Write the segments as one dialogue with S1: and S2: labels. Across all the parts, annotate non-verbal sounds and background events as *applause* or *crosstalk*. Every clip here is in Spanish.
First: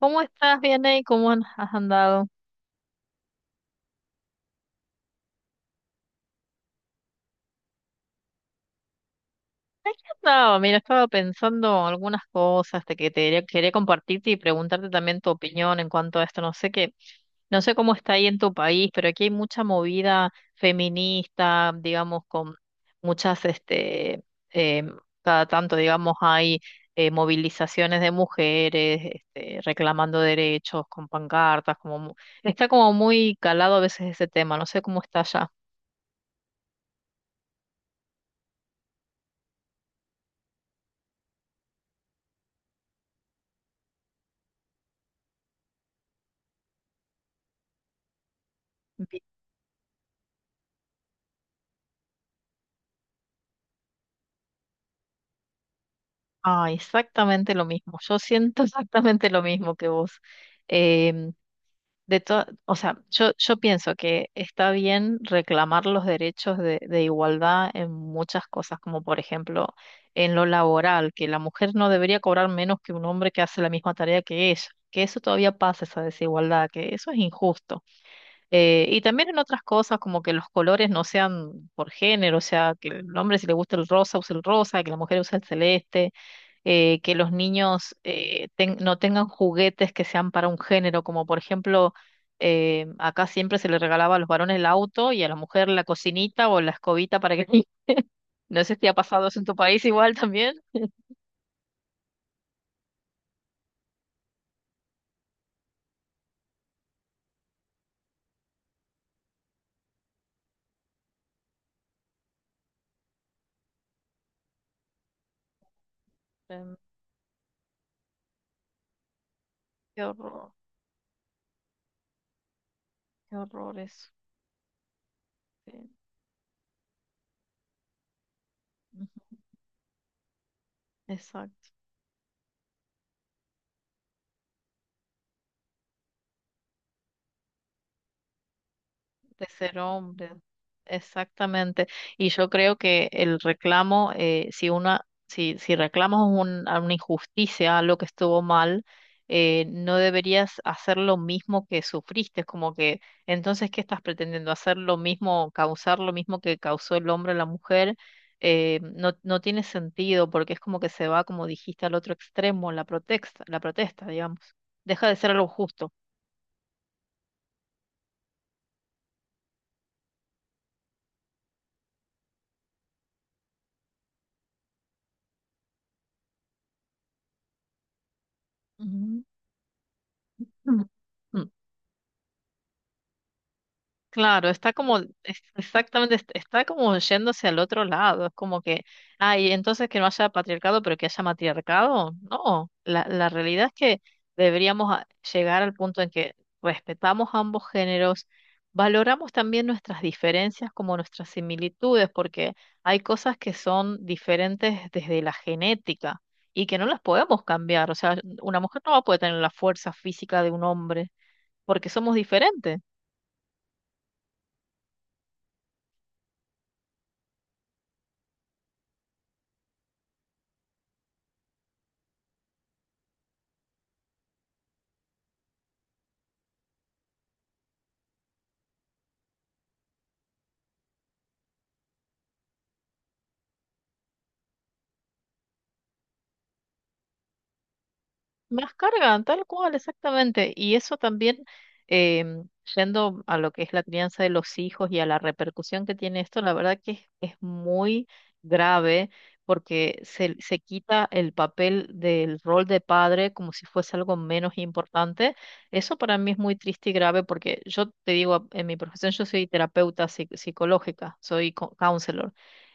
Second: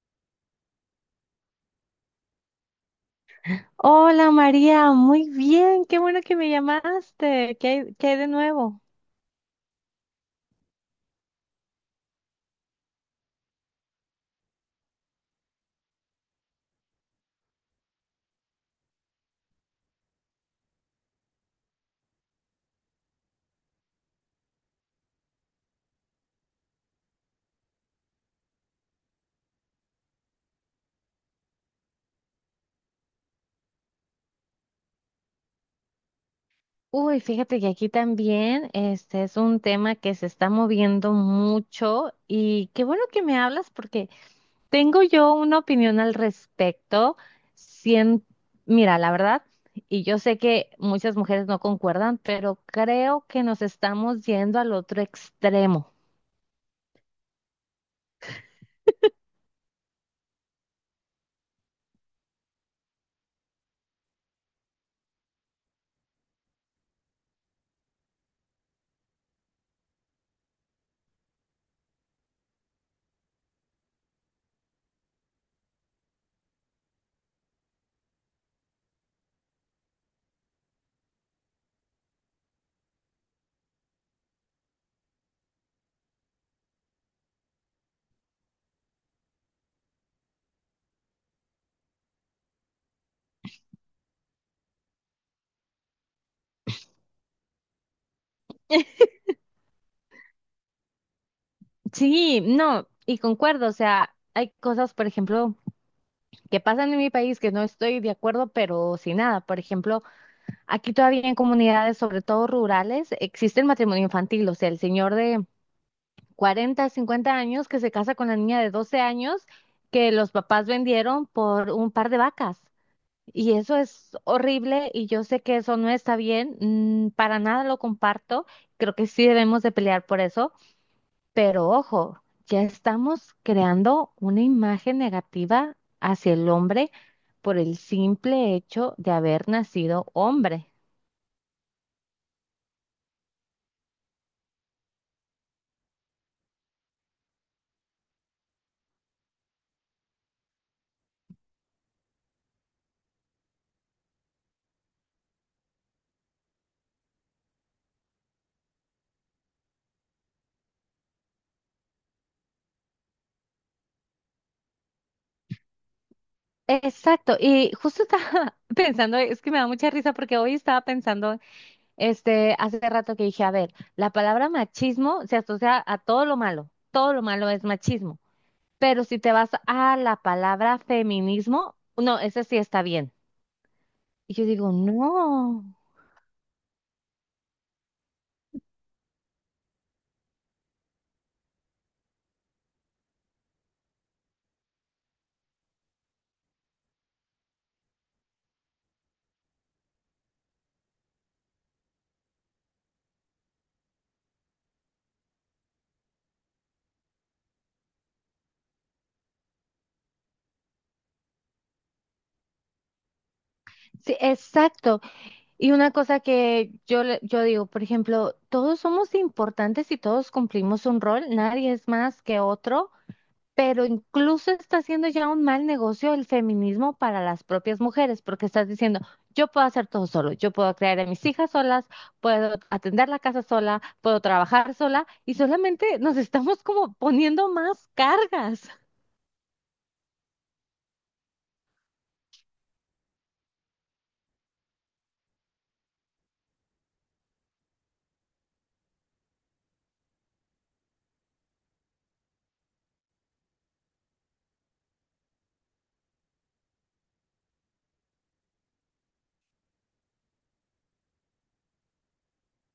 S1: ¿Cómo estás? Bien ahí, ¿cómo has andado?
S2: Hola María, muy bien, qué bueno que me llamaste. Qué hay de nuevo?
S1: Aquí andaba, mira, estaba pensando algunas cosas de que te quería compartirte y preguntarte también tu opinión en cuanto a esto. No sé cómo está ahí en tu país, pero aquí hay mucha movida feminista, digamos, con muchas, este, em, cada tanto, digamos, hay movilizaciones de mujeres, este, reclamando derechos con pancartas, está como muy calado a veces ese tema. No sé cómo está allá.
S2: Uy, fíjate que aquí también este es un tema que se está moviendo mucho y qué bueno que me hablas porque tengo yo una opinión al respecto. Sien- Mira, la verdad, y yo sé que muchas mujeres no concuerdan, pero creo que nos estamos yendo al otro extremo.
S1: Ah, exactamente lo mismo. Yo siento *laughs* exactamente lo mismo que vos. Em, de to- o sea, yo pienso que está bien reclamar los derechos de igualdad en muchas cosas, como por ejemplo en lo laboral, que la mujer no debería cobrar menos que un hombre que hace la misma tarea que ella, que eso todavía pasa, esa desigualdad, que eso es injusto. Y también en otras cosas, como que los colores no sean por género, o sea, que el hombre si le gusta el rosa use el rosa, que la mujer use el celeste que los niños no tengan juguetes que sean para un género, como por ejemplo, acá siempre se le regalaba a los varones el auto y a la mujer la cocinita o la escobita para que… *laughs* No sé si ha pasado eso en tu país igual también.
S2: Sí, no, y concuerdo, o sea, hay cosas, por ejemplo, que pasan en mi país que no estoy de acuerdo, pero sin nada. Por ejemplo, aquí todavía en comunidades, sobre todo rurales, existe el matrimonio infantil, o sea, el señor de
S1: Em,
S2: 40, 50 años que se casa con la niña de 12 años
S1: Qué
S2: que los
S1: horror,
S2: papás vendieron por un par de vacas.
S1: qué
S2: Y eso
S1: horror eso.
S2: es horrible y yo sé que
S1: Sí,
S2: eso no está bien, para nada lo comparto, creo que sí
S1: ujú,
S2: debemos de pelear por eso, pero
S1: exacto.
S2: ojo, ya estamos creando una imagen negativa hacia el hombre por el simple hecho de
S1: De
S2: haber
S1: ser
S2: nacido
S1: hombre,
S2: hombre.
S1: exactamente. Y yo creo que el reclamo, si reclamas a una injusticia, algo que estuvo mal, no deberías hacer lo mismo que sufriste. Es como que, entonces, ¿qué estás pretendiendo? ¿Hacer lo mismo, causar lo mismo que causó el hombre a la mujer? No tiene sentido porque es como que se va, como dijiste, al otro extremo, la protesta, digamos. Deja de ser algo justo.
S2: Exacto, y justo estaba *laughs* pensando, es que me da mucha risa porque hoy estaba pensando, hace rato que dije, a ver, la palabra machismo se asocia a todo lo malo es machismo, pero si
S1: Ujú.
S2: te vas a la palabra
S1: Mm.
S2: feminismo, no, ese sí está bien. Y yo
S1: Claro,
S2: digo,
S1: está como,
S2: no,
S1: exactamente, está como yéndose al otro lado, es como que, ay, entonces que no haya patriarcado, pero que haya matriarcado. No, la realidad es que deberíamos llegar al punto en que respetamos ambos géneros, valoramos también nuestras diferencias como nuestras similitudes, porque hay cosas que son diferentes desde la genética y que no las podemos cambiar, o sea, una mujer no va a poder tener la fuerza física de un hombre porque somos diferentes.
S2: sí, exacto. Y una cosa que yo, yo digo, por ejemplo, todos somos importantes y todos cumplimos un rol, nadie es más que otro, pero incluso está haciendo ya un mal negocio el feminismo para las propias mujeres, porque estás diciendo, yo puedo hacer todo solo, yo puedo crear a mis hijas solas, puedo atender la casa sola, puedo trabajar sola, y solamente nos estamos como poniendo más cargas.
S1: Más carga tal cual, exactamente. Em, yendo a lo que es la crianza de los hijos y a la repercusión que tiene esto, la verdad que es muy grave porque se quita el papel del rol de padre como si fuese algo menos importante. Eso para mí es muy triste y grave porque yo te digo, en mi profesión yo soy terapeuta psicológica, soy counselor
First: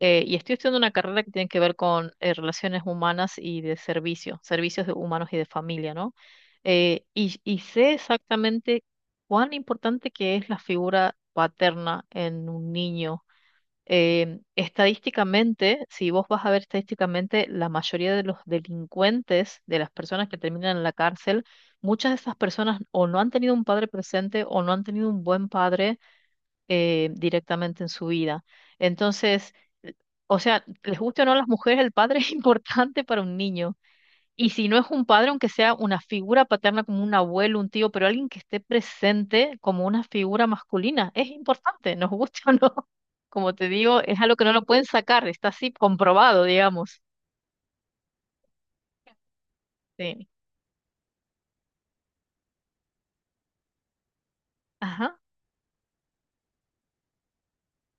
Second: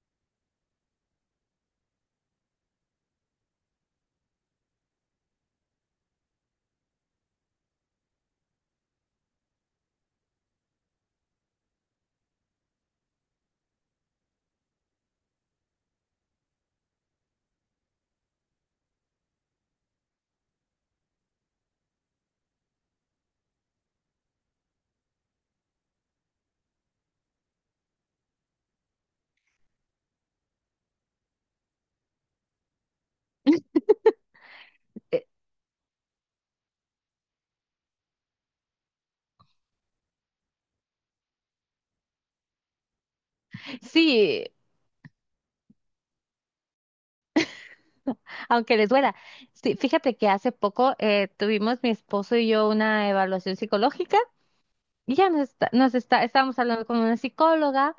S1: y estoy estudiando una carrera que tiene que ver con relaciones humanas y de servicio, servicios de humanos y de familia, ¿no? Y sé exactamente cuán importante que es la figura paterna en un niño. Estadísticamente, si vos vas a ver estadísticamente, la mayoría de los delincuentes, de las personas que terminan en la cárcel, muchas de esas personas o no han tenido un padre presente o no han tenido un buen padre directamente en su vida. Entonces, l- o sea, les guste o no a las mujeres, el padre *laughs* es importante para un niño. Y si no es un
S2: Eh,
S1: padre, aunque sea una figura paterna como un abuelo, un tío, pero alguien que esté presente como una figura masculina, es importante, nos guste *laughs* o no. Como te digo, es algo
S2: Sí,
S1: que no lo pueden sacar, está así comprobado, digamos.
S2: aunque les duela. Sí, fíjate
S1: Sí.
S2: que hace poco tuvimos mi esposo y yo una evaluación psicológica y
S1: Ajá,
S2: ya estábamos hablando con una psicóloga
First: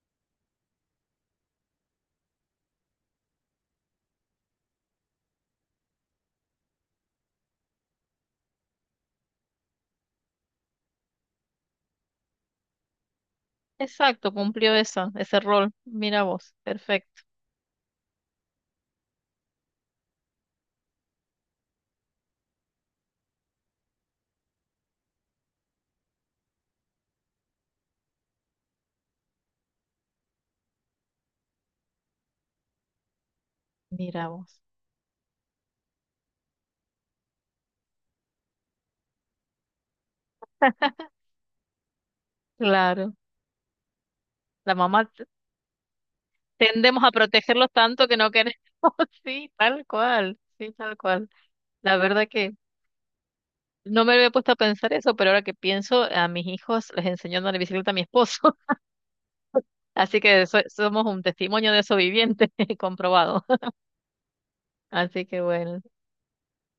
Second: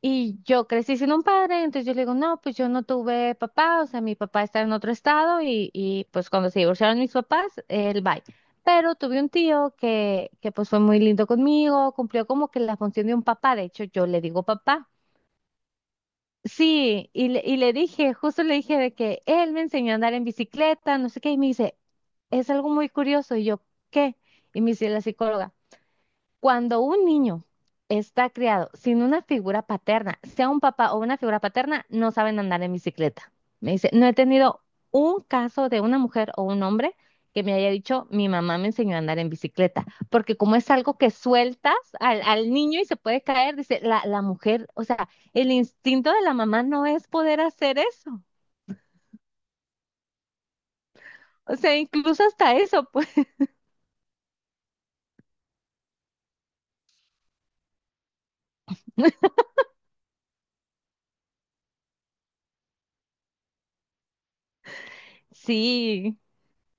S2: y yo crecí sin un padre, entonces yo le digo, no, pues yo no tuve papá, o sea, mi papá está en otro estado y pues cuando se divorciaron mis papás, él va. Pero tuve un tío que pues fue muy lindo conmigo, cumplió como que la función de un papá, de hecho yo le
S1: exacto,
S2: digo
S1: cumplió
S2: papá.
S1: eso, ese rol. Mira vos,
S2: Sí,
S1: perfecto.
S2: y le dije, justo le dije de que él me enseñó a andar en bicicleta, no sé qué, y me dice, es algo muy curioso, y yo, ¿qué? Y me dice la psicóloga. Cuando un niño está criado sin una figura paterna, sea un papá o una figura paterna, no saben andar en bicicleta. Me dice, no he
S1: Mira vos.
S2: tenido un caso de una mujer o un hombre que me haya dicho, mi mamá me enseñó a andar en bicicleta, porque como es algo que sueltas al niño y se
S1: Claro.
S2: puede caer, dice, la mujer,
S1: La
S2: o
S1: mamá
S2: sea, el instinto de la mamá no
S1: tendemos
S2: es
S1: a
S2: poder
S1: protegerlos
S2: hacer
S1: tanto que
S2: eso.
S1: no queremos. *laughs* Sí, tal cual, sí, tal cual.
S2: O sea,
S1: La
S2: incluso
S1: verdad que
S2: hasta eso, pues,
S1: no me había puesto a pensar eso, pero ahora que pienso, a mis hijos les enseñó a andar en bicicleta a mi esposo,
S2: *laughs*
S1: *laughs* así que somos un testimonio de eso viviente, *laughs* comprobado. *laughs* Así que bueno.
S2: sí.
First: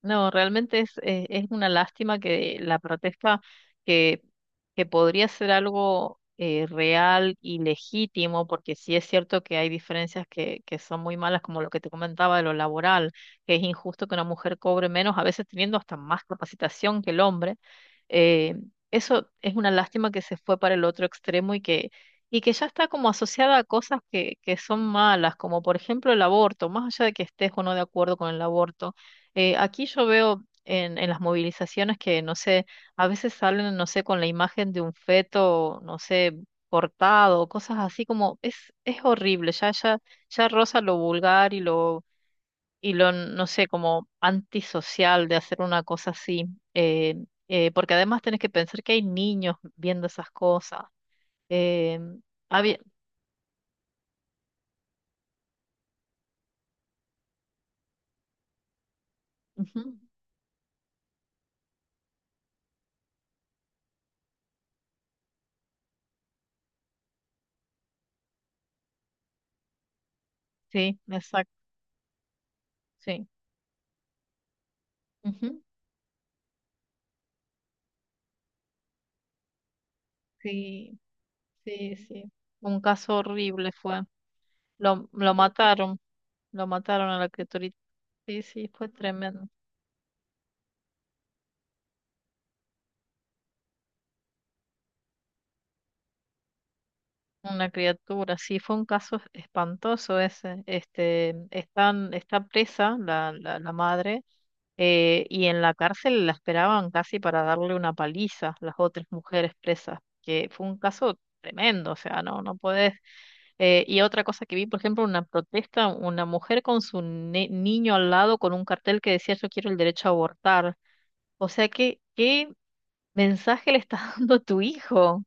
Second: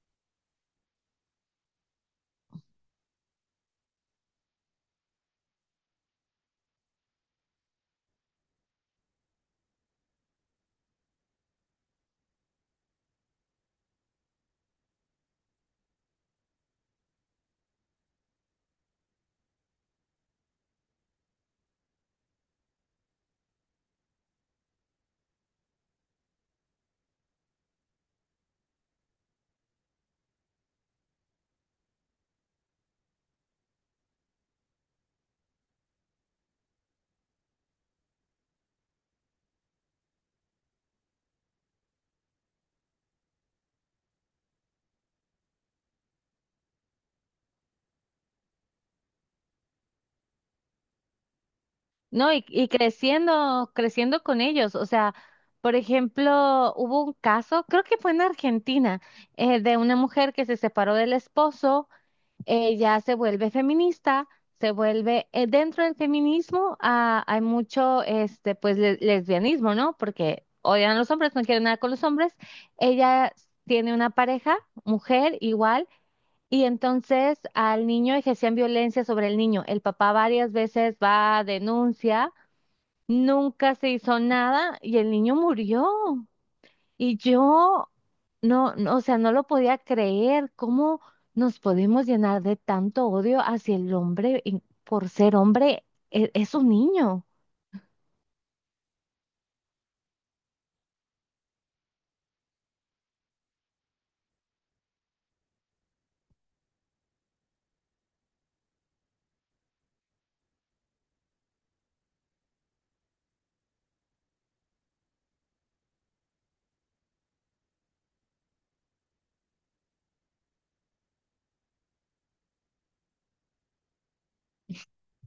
S1: No, realmente es una lástima que la protesta, que, que podría ser algo real y legítimo, porque sí es cierto que hay diferencias que son muy malas, como lo que te comentaba de lo laboral, que es injusto que una mujer cobre menos, a veces teniendo hasta más capacitación que el hombre. Eh, Eso es una lástima que se fue para el otro extremo y que ya está como asociada a cosas que son malas, como por ejemplo el aborto, más allá de que estés o no de acuerdo con el aborto. Aquí yo veo en las movilizaciones que, no sé, a veces salen, no sé, con la imagen de un feto, no sé, cortado, cosas así es horrible, ya roza lo vulgar y lo, no sé, como antisocial de hacer una cosa así. eh, Porque además tenés que pensar que hay niños viendo esas cosas. Eh,
S2: No, y
S1: había,
S2: creciendo, creciendo con ellos. O sea, por ejemplo, hubo un caso, creo que fue en Argentina, de
S1: Ujú,
S2: una mujer que se separó del esposo, ella se vuelve feminista, se vuelve, dentro del feminismo hay mucho, pues, lesbianismo, ¿no? Porque odian
S1: sí,
S2: a los hombres, no
S1: exacto,
S2: quieren nada con los hombres.
S1: sí.
S2: Ella tiene una pareja, mujer,
S1: Ujú,
S2: igual. Y entonces al niño ejercían violencia sobre el niño. El papá varias veces
S1: sí,
S2: va,
S1: sí, sí.
S2: denuncia.
S1: Un caso horrible
S2: Nunca se
S1: fue.
S2: hizo nada y el
S1: Lo
S2: niño murió.
S1: mataron, lo mataron
S2: Y
S1: a la criaturita.
S2: yo
S1: Sí, sí,
S2: no,
S1: fue
S2: no, o sea, no lo
S1: tremendo.
S2: podía creer. ¿Cómo nos podemos llenar de tanto odio hacia el hombre y por ser hombre? Es, un niño.
S1: Una criatura, sí, fue un caso espantoso ese. Está presa la madre y en la cárcel la esperaban casi para darle una paliza las otras mujeres presas, que fue un caso tremendo, o sea, no podés. Y otra cosa que vi, por ejemplo, una protesta, una mujer con su niño al lado con un cartel que decía yo quiero el derecho a abortar. O sea, que, qué mensaje le está *laughs* dando tu hijo. O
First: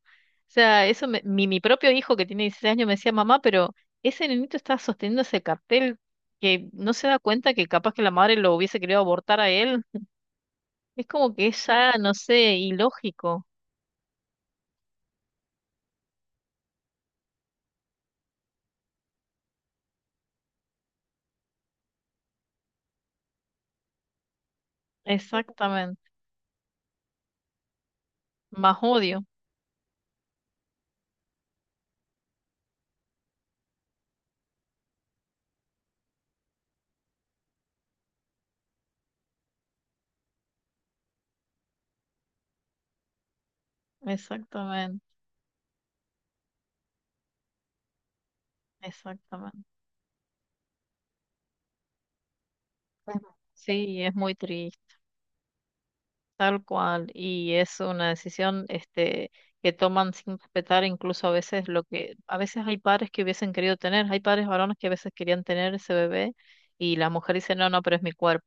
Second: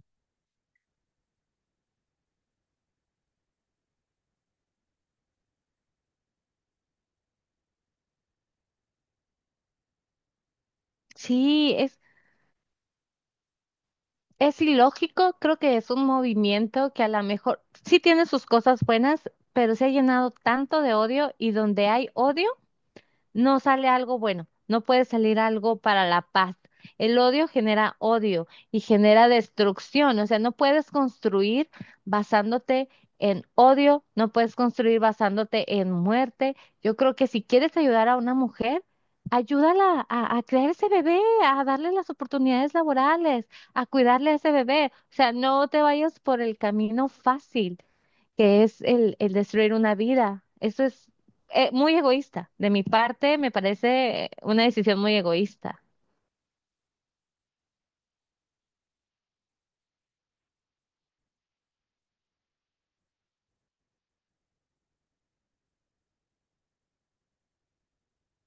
S1: sea, mi propio hijo que tiene 16 años me decía, mamá, pero ese nenito está sosteniendo ese cartel que no se da cuenta que capaz que la madre lo hubiese querido abortar a él. Es como que es
S2: Sí,
S1: ya, no sé, ilógico.
S2: es ilógico. Creo que es un movimiento que a lo mejor sí tiene sus cosas buenas, pero se ha llenado tanto de odio y donde hay odio no sale algo bueno, no puede salir algo
S1: Exactamente.
S2: para la paz. El odio genera odio
S1: Más
S2: y
S1: odio.
S2: genera destrucción, o sea, no puedes construir basándote en odio, no puedes construir basándote en muerte. Yo creo que si quieres ayudar a una mujer, ayúdala a crear ese bebé, a darle las oportunidades laborales, a cuidarle a ese bebé,
S1: Exactamente.
S2: o sea, no te vayas por el camino fácil que es el
S1: Exactamente.
S2: destruir una vida. Eso es muy egoísta. De mi
S1: Es-
S2: parte, me
S1: Sí, es
S2: parece
S1: muy
S2: una
S1: triste.
S2: decisión muy egoísta.
S1: Tal cual, y es una decisión este, que toman sin respetar incluso a veces lo que, a veces hay padres que hubiesen querido tener, hay padres varones que a veces querían tener ese bebé y la mujer dice, no, pero es mi cuerpo.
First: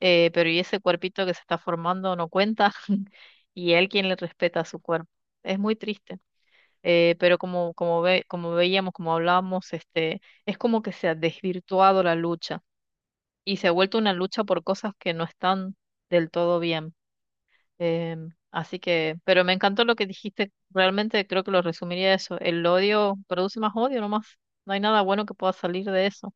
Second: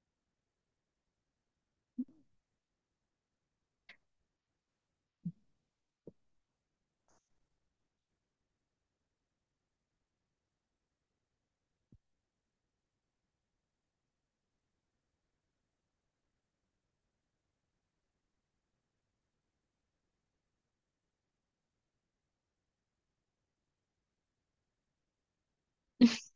S1: Pero ¿y ese cuerpito que se está formando no cuenta? *laughs* ¿Y él quien le respeta su cuerpo? Es muy triste. Como veíamos, como hablábamos, este, es como que se ha desvirtuado la lucha y se ha vuelto una lucha por cosas que no están del todo bien. Así que, pero me encantó lo que dijiste. Realmente creo que lo resumiría eso. El odio produce más odio nomás. No hay nada bueno que pueda salir de eso.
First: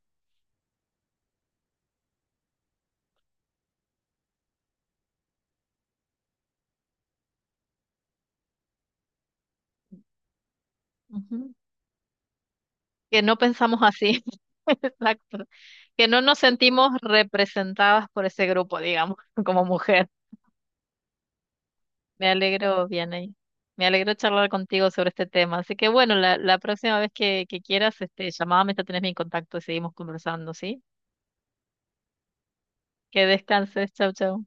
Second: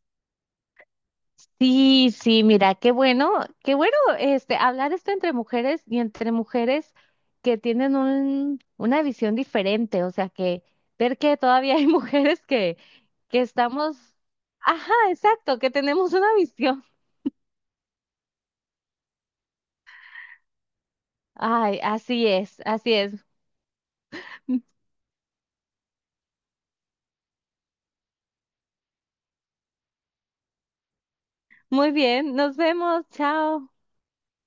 S2: Sí, sí, mira, qué bueno este hablar esto entre mujeres y entre mujeres que tienen un, una visión diferente, o sea, que ver que
S1: Ujú.
S2: todavía hay *laughs* mujeres
S1: Que no
S2: que
S1: pensamos
S2: estamos,
S1: así. *laughs*
S2: ajá,
S1: Exacto.
S2: exacto, que
S1: Que
S2: tenemos
S1: no
S2: una
S1: nos
S2: visión.
S1: sentimos representadas por ese grupo, digamos, *laughs* como mujer.
S2: Ay, así
S1: Me
S2: es,
S1: alegro,
S2: así es.
S1: Vianey. Me alegro charlar
S2: *laughs*
S1: contigo sobre este tema. Así que bueno, la próxima vez que quieras, este, llamame, ya tenés mi contacto y seguimos conversando, ¿sí?
S2: Muy bien, nos vemos,
S1: Que
S2: chao.
S1: descanses. Chau, chau.